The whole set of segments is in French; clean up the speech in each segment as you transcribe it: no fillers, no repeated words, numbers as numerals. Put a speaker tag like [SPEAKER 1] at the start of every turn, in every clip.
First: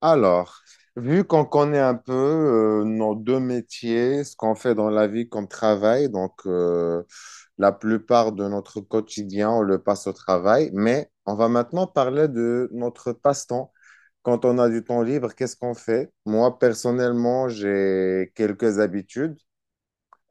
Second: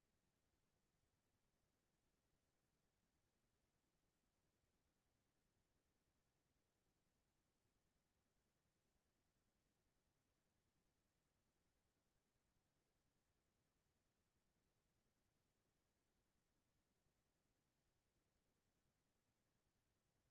[SPEAKER 1] Alors, vu qu'on connaît un peu nos deux métiers, ce qu'on fait dans la vie comme travail, la plupart de notre quotidien, on le passe au travail, mais on va maintenant parler de notre passe-temps. Quand on a du temps libre, qu'est-ce qu'on fait? Moi, personnellement, j'ai quelques habitudes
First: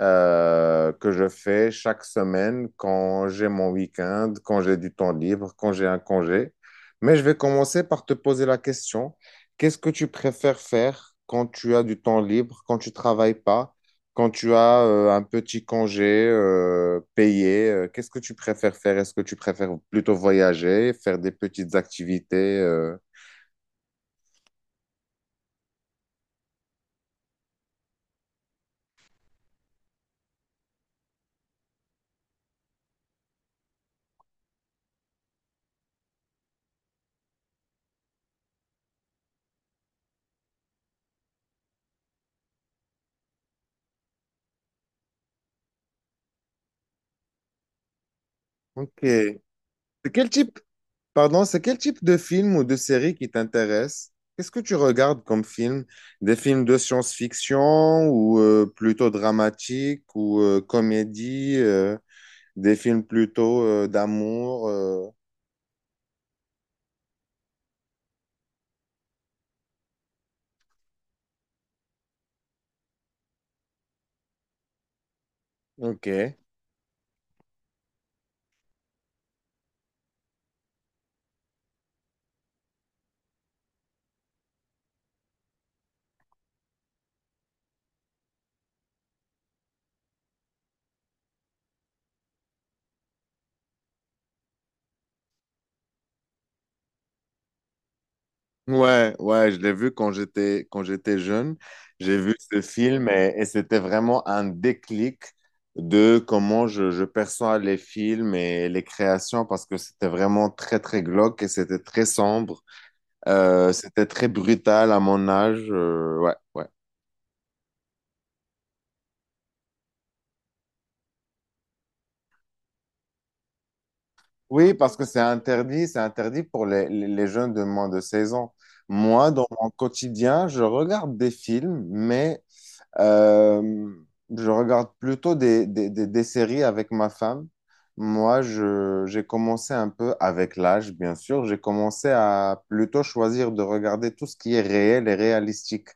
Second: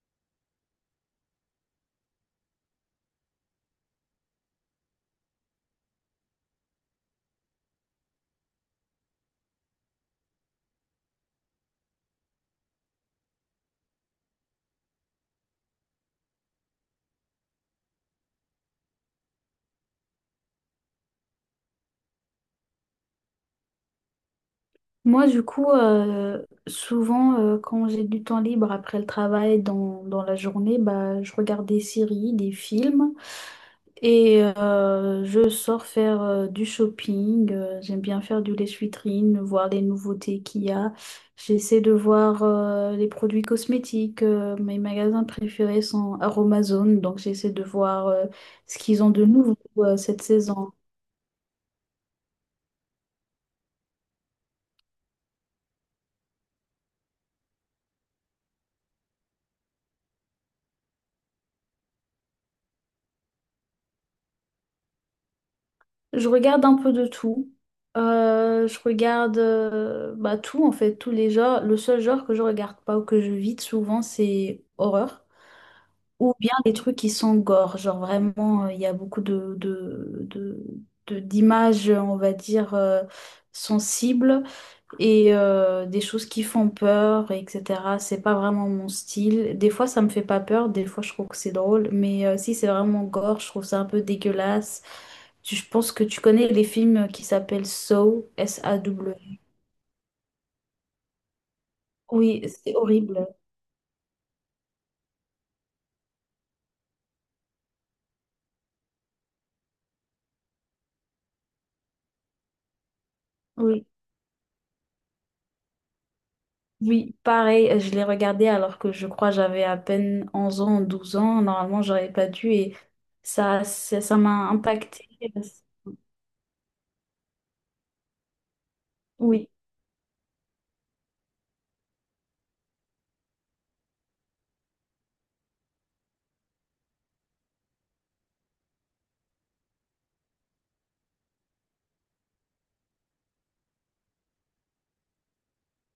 [SPEAKER 1] que je fais chaque semaine quand j'ai mon week-end, quand j'ai du temps libre, quand j'ai un congé. Mais je vais commencer par te poser la question, qu'est-ce que tu préfères faire quand tu as du temps libre, quand tu travailles pas, quand tu as un petit congé payé? Qu'est-ce que tu préfères faire? Est-ce que tu préfères plutôt voyager, faire des petites activités?
[SPEAKER 2] Moi, du coup, souvent, quand j'ai du temps libre après le travail dans la journée, bah, je regarde des séries, des films et je sors faire du shopping. J'aime bien faire du lèche-vitrine, voir les nouveautés qu'il y a. J'essaie de voir les produits cosmétiques. Mes magasins préférés sont Aromazone, donc j'essaie de voir ce
[SPEAKER 1] Ok.
[SPEAKER 2] qu'ils ont de nouveau
[SPEAKER 1] De
[SPEAKER 2] cette
[SPEAKER 1] quel type,
[SPEAKER 2] saison.
[SPEAKER 1] Pardon, c'est quel type de film ou de série qui t'intéresse? Qu'est-ce que tu regardes comme film? Des films de science-fiction ou plutôt dramatiques ou comédie, des films plutôt d'amour.
[SPEAKER 2] Je regarde un peu de tout. Je regarde bah, tout, en fait, tous les genres. Le seul genre que je regarde pas ou que je vide souvent, c'est horreur.
[SPEAKER 1] Ok.
[SPEAKER 2] Ou bien les trucs qui sont gore. Genre vraiment, il y a beaucoup d'images, on va dire, sensibles et des choses qui font peur, etc. C'est pas vraiment mon style. Des fois, ça me fait pas peur, des fois, je trouve que c'est drôle, mais si c'est vraiment gore, je trouve ça un peu dégueulasse. Je pense que tu connais les films qui s'appellent Saw,
[SPEAKER 1] Ouais,
[SPEAKER 2] SAW.
[SPEAKER 1] ouais, je l'ai vu quand j'étais jeune. J'ai vu
[SPEAKER 2] Oui,
[SPEAKER 1] ce
[SPEAKER 2] c'est
[SPEAKER 1] film
[SPEAKER 2] horrible.
[SPEAKER 1] et c'était vraiment un déclic de comment je perçois les films et les créations parce que c'était vraiment très glauque et c'était très sombre.
[SPEAKER 2] Oui.
[SPEAKER 1] C'était très brutal à mon âge. Ouais, ouais.
[SPEAKER 2] Oui, pareil, je l'ai regardé alors que je crois j'avais à peine 11 ans, 12 ans. Normalement, j'aurais pas dû et ça m'a
[SPEAKER 1] Oui, parce que
[SPEAKER 2] impacté.
[SPEAKER 1] c'est interdit pour les jeunes de moins de 16 ans. Moi, dans
[SPEAKER 2] Oui.
[SPEAKER 1] mon quotidien, je regarde des films, mais euh, je regarde plutôt des séries avec ma femme. Moi, j'ai commencé un peu avec l'âge, bien sûr. J'ai commencé à plutôt choisir de regarder tout ce qui est réel et réalistique.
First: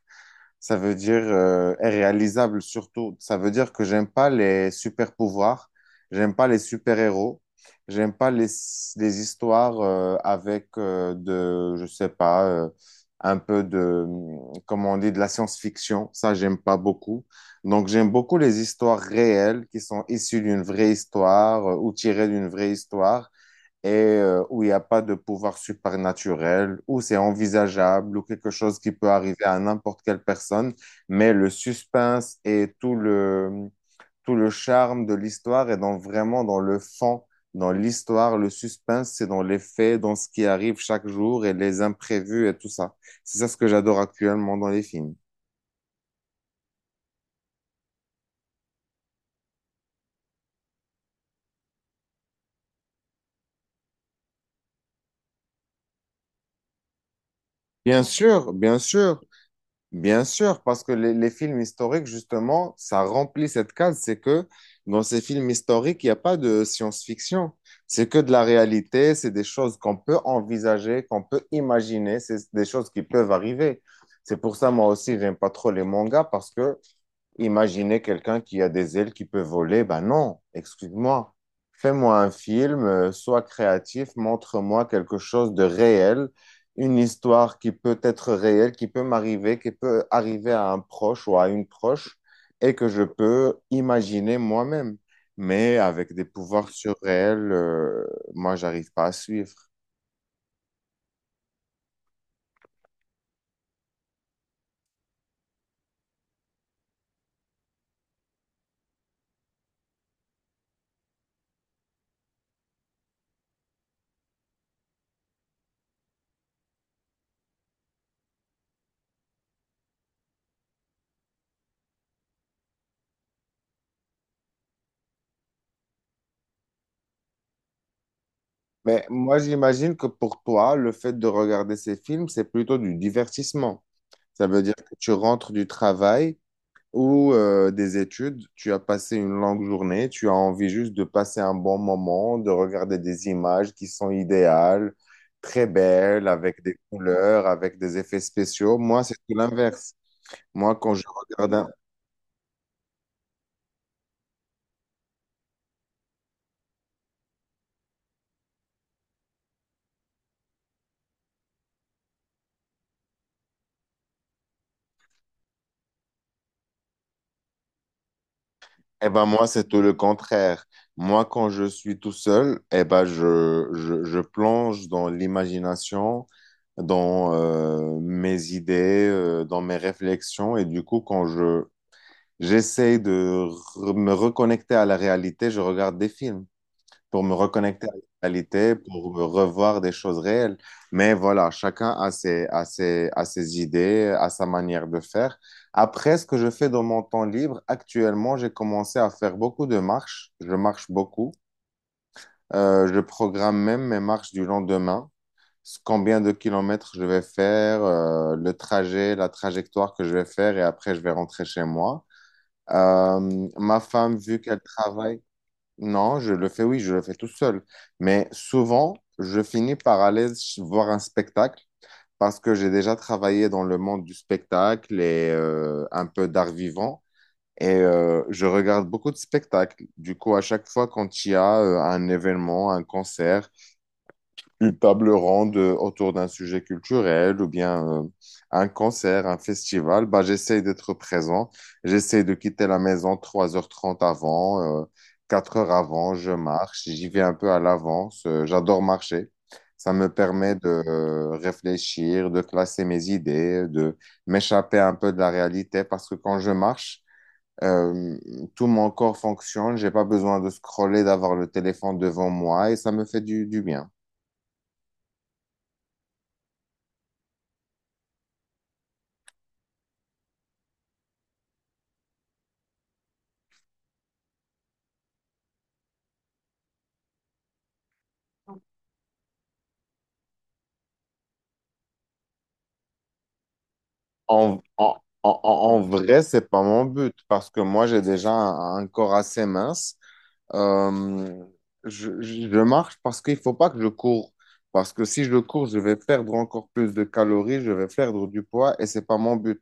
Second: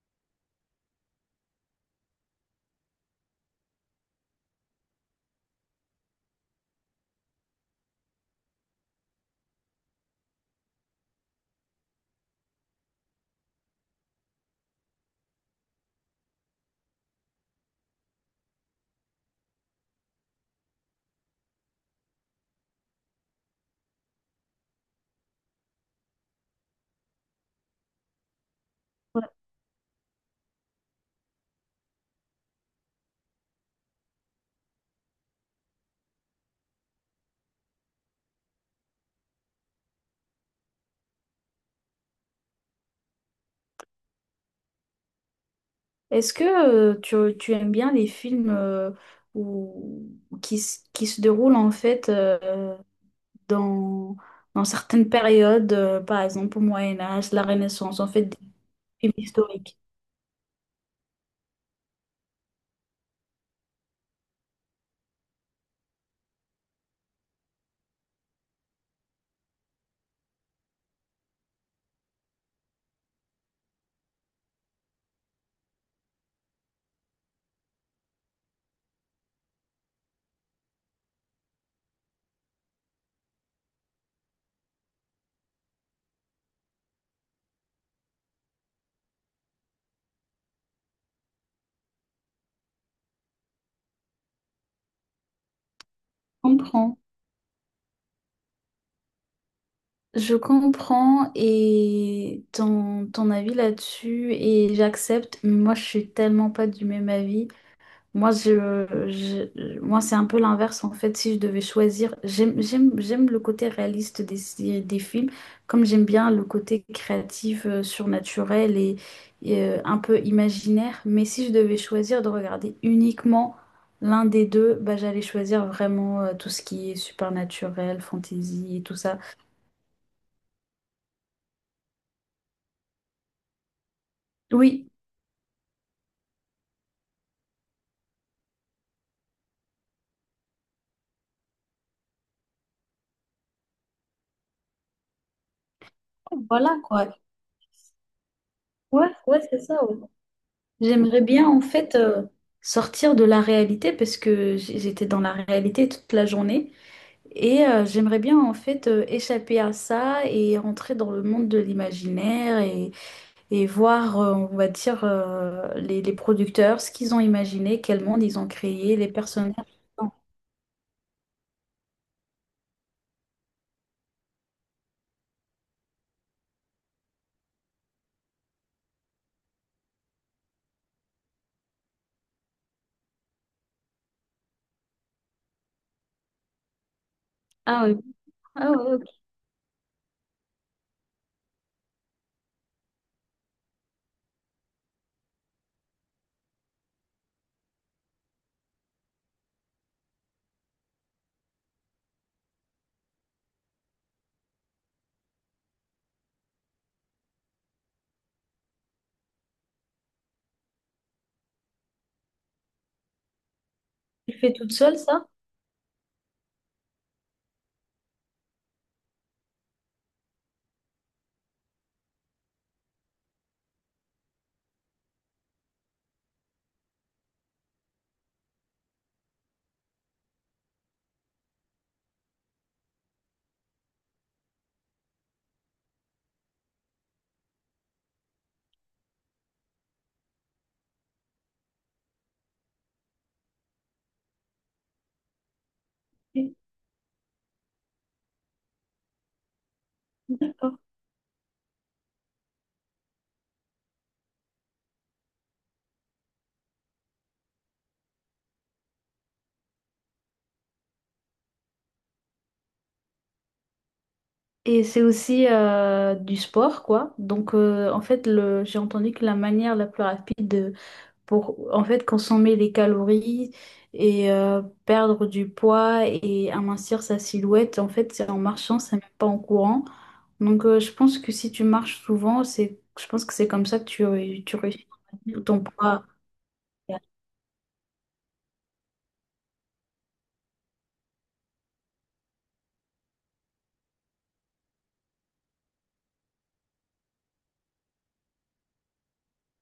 [SPEAKER 1] Ça veut dire et réalisable surtout. Ça veut dire que j'aime pas les super pouvoirs, j'aime pas les super héros, j'aime pas les, les histoires avec je sais pas, un peu comment on dit, de la science-fiction. Ça, j'aime pas beaucoup. Donc, j'aime beaucoup les histoires réelles qui sont issues d'une vraie histoire ou tirées d'une vraie histoire et où il n'y a pas de pouvoir surnaturel, où c'est envisageable, ou quelque chose qui peut arriver à n'importe quelle personne, mais le suspense et tout le charme de l'histoire est dans, vraiment dans le fond, dans l'histoire, le suspense, c'est dans les faits, dans ce qui arrive chaque jour et les imprévus et tout ça. C'est ça ce que j'adore actuellement dans les films.
[SPEAKER 2] Est-ce que tu aimes bien les films où- qui se déroulent en fait dans, dans certaines périodes, par exemple au Moyen Âge, la Renaissance,
[SPEAKER 1] Bien
[SPEAKER 2] en fait des
[SPEAKER 1] sûr, bien
[SPEAKER 2] films
[SPEAKER 1] sûr.
[SPEAKER 2] historiques?
[SPEAKER 1] Bien sûr, parce que les films historiques, justement, ça remplit cette case. C'est que dans ces films historiques, il n'y a pas de science-fiction. C'est que de la réalité, c'est des choses qu'on peut envisager, qu'on peut imaginer, c'est des choses qui peuvent arriver. C'est pour ça, moi aussi, j'aime pas trop les mangas parce que imaginez quelqu'un qui a des ailes qui peut voler. Ben non, excuse-moi. Fais-moi un film, sois créatif, montre-moi quelque chose de réel, une histoire qui peut être réelle, qui peut m'arriver, qui peut arriver à un proche ou à une proche et que je peux imaginer moi-même. Mais avec des
[SPEAKER 2] Je
[SPEAKER 1] pouvoirs
[SPEAKER 2] comprends.
[SPEAKER 1] surréels, moi, j'arrive pas à suivre.
[SPEAKER 2] Je comprends et ton avis là-dessus et j'accepte. Moi, je suis tellement pas du même avis. Moi, moi, c'est un peu l'inverse en fait. Si je devais choisir, j'aime le côté réaliste des films, comme j'aime bien le côté créatif, surnaturel et un peu imaginaire. Mais si je devais choisir de regarder uniquement l'un des deux, bah, j'allais choisir vraiment tout ce qui est supernaturel, fantasy et tout
[SPEAKER 1] Mais
[SPEAKER 2] ça.
[SPEAKER 1] moi, j'imagine que pour toi, le fait de regarder ces films, c'est plutôt du divertissement. Ça veut dire
[SPEAKER 2] Oui,
[SPEAKER 1] que tu rentres du travail ou des études, tu as passé une longue journée, tu as envie juste de passer un bon moment, de regarder des images qui sont idéales, très belles, avec des
[SPEAKER 2] voilà quoi.
[SPEAKER 1] couleurs, avec des effets spéciaux. Moi,
[SPEAKER 2] Ouais,
[SPEAKER 1] c'est tout
[SPEAKER 2] ouais, c'est ça.
[SPEAKER 1] l'inverse. Moi, quand je
[SPEAKER 2] J'aimerais bien
[SPEAKER 1] regarde
[SPEAKER 2] en
[SPEAKER 1] un...
[SPEAKER 2] fait sortir de la réalité parce que j'étais dans la réalité toute la journée et j'aimerais bien en fait échapper à ça et rentrer dans le monde de l'imaginaire et voir, on va dire, les producteurs, ce qu'ils ont imaginé, quel monde ils ont créé, les
[SPEAKER 1] Eh ben moi,
[SPEAKER 2] personnages.
[SPEAKER 1] c'est tout le contraire. Moi, quand je suis tout seul, eh ben je plonge dans l'imagination, dans mes idées, dans mes réflexions. Et du coup, j'essaie de me reconnecter à la réalité. Je regarde des films pour me
[SPEAKER 2] Ah
[SPEAKER 1] reconnecter à
[SPEAKER 2] oui,
[SPEAKER 1] la
[SPEAKER 2] ah,
[SPEAKER 1] réalité,
[SPEAKER 2] ouais, ok.
[SPEAKER 1] pour me revoir des choses réelles. Mais voilà, chacun a a ses idées, a sa manière de faire. Après, ce que je fais dans mon temps libre, actuellement, j'ai commencé à faire beaucoup de marches. Je marche beaucoup. Je programme même mes marches du lendemain. Combien de kilomètres je vais faire, le trajet, la trajectoire que je vais faire et après je vais rentrer chez moi. Ma femme,
[SPEAKER 2] Tu
[SPEAKER 1] vu
[SPEAKER 2] fais
[SPEAKER 1] qu'elle
[SPEAKER 2] toute seule
[SPEAKER 1] travaille,
[SPEAKER 2] ça?
[SPEAKER 1] non, je le fais, oui, je le fais tout seul. Mais souvent, je finis par voir un spectacle parce que j'ai déjà travaillé dans le monde du spectacle et un peu d'art vivant. Et je regarde beaucoup de spectacles. Du coup, à chaque fois quand il y a un événement, un concert, une table ronde autour d'un sujet culturel ou bien un concert, un festival, bah, j'essaie d'être présent. J'essaie de quitter la maison 3 h 30 avant, 4 h avant, je
[SPEAKER 2] Oui.
[SPEAKER 1] marche, j'y vais un peu à l'avance. J'adore marcher. Ça me permet de
[SPEAKER 2] D'accord.
[SPEAKER 1] réfléchir, de classer mes idées, de m'échapper un peu de la réalité parce que quand je marche, euh, tout mon corps fonctionne, j'ai pas besoin de scroller, d'avoir le téléphone devant moi et ça me fait du bien.
[SPEAKER 2] Et c'est aussi du sport, quoi. Donc, en fait, j'ai entendu que la manière la plus rapide pour en fait consommer des calories et perdre du poids et amincir sa silhouette. En fait, c'est en marchant, c'est même pas en courant. Donc, je pense que si tu marches souvent, je pense que c'est comme ça que tu
[SPEAKER 1] En,
[SPEAKER 2] réussis
[SPEAKER 1] en,
[SPEAKER 2] ton
[SPEAKER 1] En
[SPEAKER 2] poids.
[SPEAKER 1] vrai, c'est pas mon but parce que moi, j'ai déjà un corps assez mince euh, je marche parce qu'il faut pas que je cours. Parce que si je cours, je vais perdre encore plus de calories, je vais perdre du poids et c'est pas mon but.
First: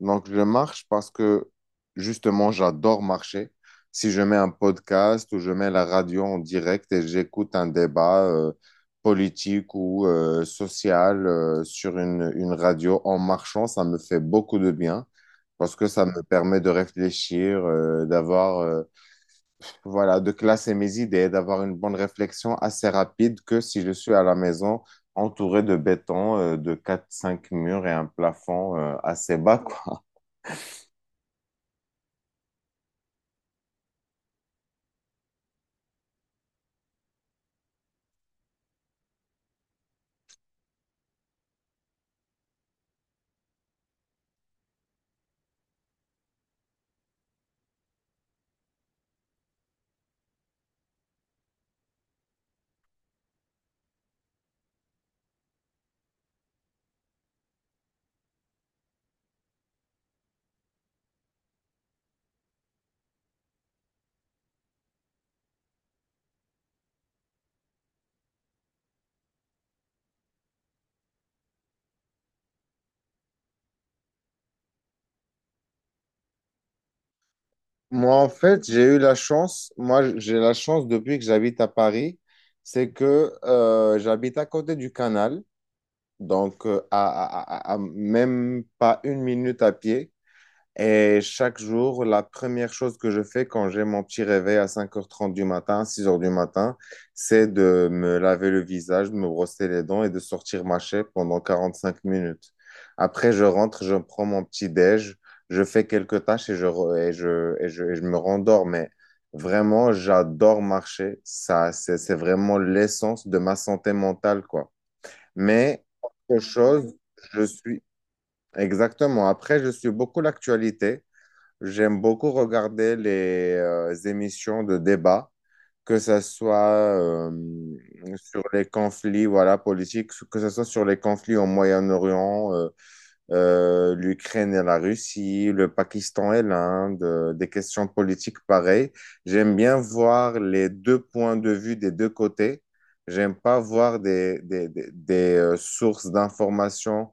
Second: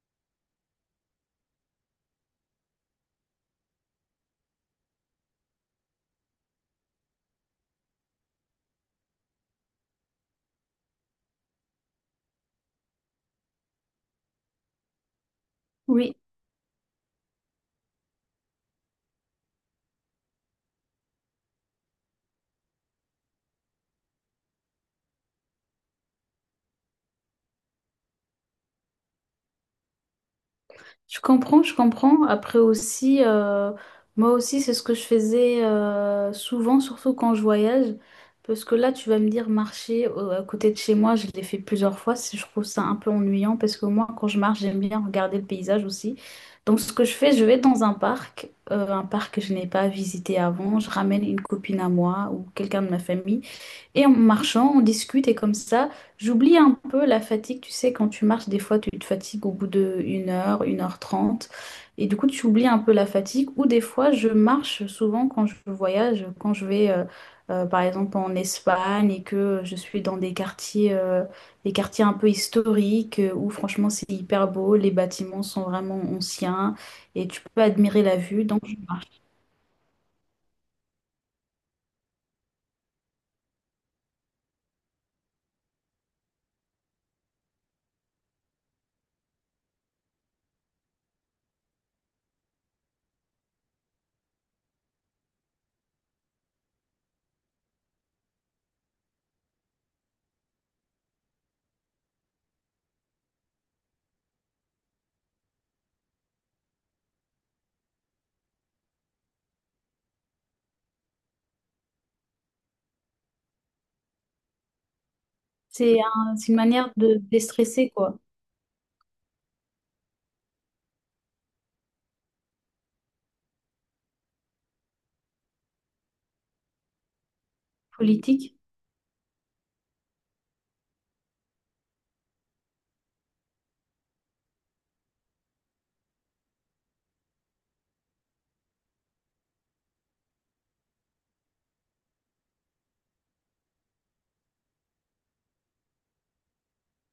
[SPEAKER 1] Donc, je marche parce que justement, j'adore marcher. Si je mets un podcast ou je mets la radio en direct et j'écoute un débat politique ou social sur une radio en marchant, ça me fait beaucoup de bien parce que ça
[SPEAKER 2] Oui.
[SPEAKER 1] me permet de réfléchir, d'avoir. Voilà, de classer mes idées, d'avoir une bonne réflexion assez rapide que si je suis à la maison entouré de béton, de quatre cinq murs et un plafond assez bas, quoi.
[SPEAKER 2] Je comprends, je comprends. Après aussi, moi aussi, c'est ce que je faisais souvent, surtout quand je voyage. Parce que là, tu vas me dire marcher à côté de chez moi, je l'ai fait plusieurs fois. Je trouve ça un peu ennuyant parce que moi, quand je marche, j'aime bien regarder le paysage aussi. Donc, ce que je fais, je vais dans un parc que je n'ai pas visité avant. Je ramène une copine à moi ou quelqu'un de ma famille. Et en marchant, on discute et comme ça, j'oublie un peu la fatigue. Tu sais, quand tu marches, des fois, tu te fatigues au bout de 1 heure, 1h30. Et du coup, tu oublies un peu la fatigue. Ou des fois, je marche souvent quand je voyage, quand je vais, par exemple, en Espagne et que je suis dans des quartiers un peu historiques où franchement, c'est hyper beau. Les bâtiments sont vraiment anciens et tu peux admirer
[SPEAKER 1] Moi,
[SPEAKER 2] la
[SPEAKER 1] en
[SPEAKER 2] vue. Donc,
[SPEAKER 1] fait,
[SPEAKER 2] je
[SPEAKER 1] j'ai eu la
[SPEAKER 2] marche.
[SPEAKER 1] chance, moi, j'ai la chance depuis que j'habite à Paris, c'est que j'habite à côté du canal, donc euh, à, à même pas une minute à pied. Et chaque jour, la première chose que je fais quand j'ai mon petit réveil à 5 h 30 du matin, 6 h du matin, c'est de me laver le visage, de me brosser les dents et de sortir ma chaîne pendant 5 minutes. Après, je rentre, je prends mon petit déj, je fais quelques tâches et je, re- et je, et je, et je me rendors. Mais vraiment, j'adore marcher. Ça, c'est vraiment l'essence de ma santé mentale, quoi. Mais
[SPEAKER 2] C'est un-
[SPEAKER 1] autre
[SPEAKER 2] c'est une manière
[SPEAKER 1] chose,
[SPEAKER 2] de
[SPEAKER 1] je suis...
[SPEAKER 2] déstresser, quoi.
[SPEAKER 1] Exactement. Après, je suis beaucoup l'actualité. J'aime beaucoup regarder les émissions de débat, que ce soit euh, sur
[SPEAKER 2] Politique.
[SPEAKER 1] les conflits voilà, politiques, que ce soit sur les conflits au Moyen-Orient, l'Ukraine et la Russie, le Pakistan et l'Inde, des questions politiques pareilles. J'aime bien voir les deux points de vue des deux côtés. J'aime pas voir des sources d'informations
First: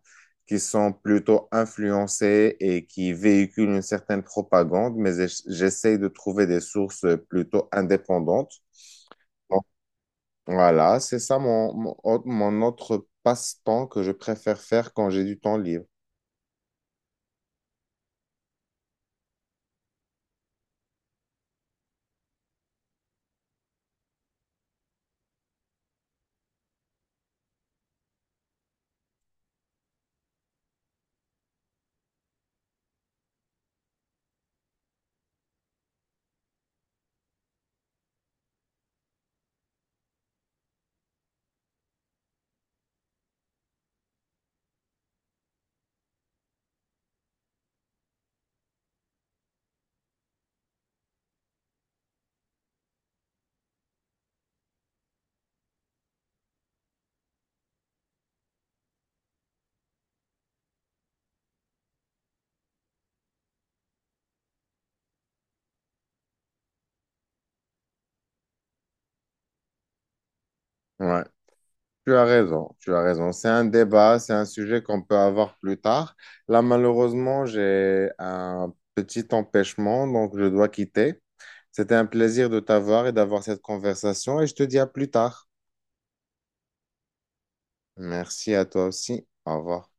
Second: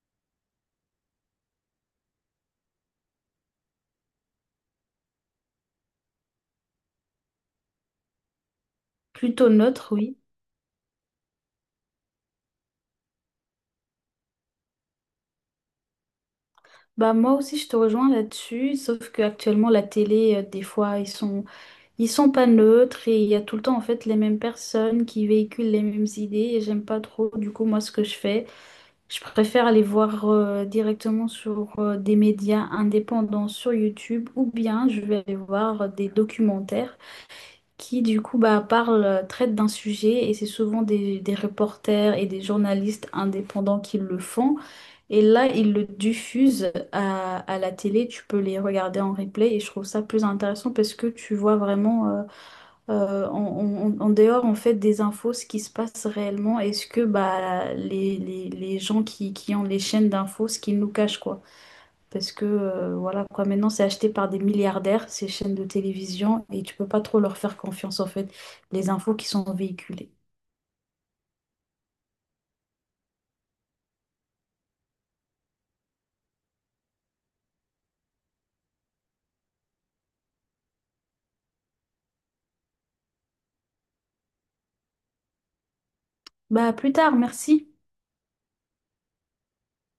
[SPEAKER 1] qui sont plutôt influencées et qui véhiculent une certaine propagande, mais j'essaye de trouver des sources plutôt indépendantes.
[SPEAKER 2] Plutôt
[SPEAKER 1] Bon,
[SPEAKER 2] neutre, oui.
[SPEAKER 1] Voilà, c'est ça mon autre passe-temps que je préfère faire quand j'ai du temps libre.
[SPEAKER 2] Bah moi aussi je te rejoins là-dessus, sauf que actuellement la télé, des fois ils sont pas neutres et il y a tout le temps en fait les mêmes personnes qui véhiculent les mêmes idées et j'aime pas trop du coup moi ce que je fais. Je préfère aller voir directement sur des médias indépendants sur YouTube ou bien je vais aller voir des documentaires qui du coup bah traitent d'un sujet et c'est souvent des reporters et des journalistes indépendants qui le font. Et là, ils le diffusent à la télé, tu peux les regarder en replay et je trouve ça plus intéressant parce que tu vois vraiment euh, en, en dehors en fait des infos ce qui se passe réellement et ce que bah, les gens qui ont les chaînes d'infos, ce qu'ils nous cachent quoi. Parce que voilà quoi, maintenant c'est acheté par des milliardaires, ces chaînes de télévision et tu peux pas trop leur faire confiance en fait, les infos qui sont véhiculées.
[SPEAKER 1] Ouais. Tu as raison, tu as raison. C'est un débat, c'est un sujet qu'on peut avoir plus tard. Là, malheureusement, j'ai un petit empêchement, donc je dois quitter. C'était un plaisir de t'avoir et d'avoir cette conversation et je te dis à plus tard.
[SPEAKER 2] Bah à plus tard, merci.
[SPEAKER 1] Merci à toi aussi. Au revoir.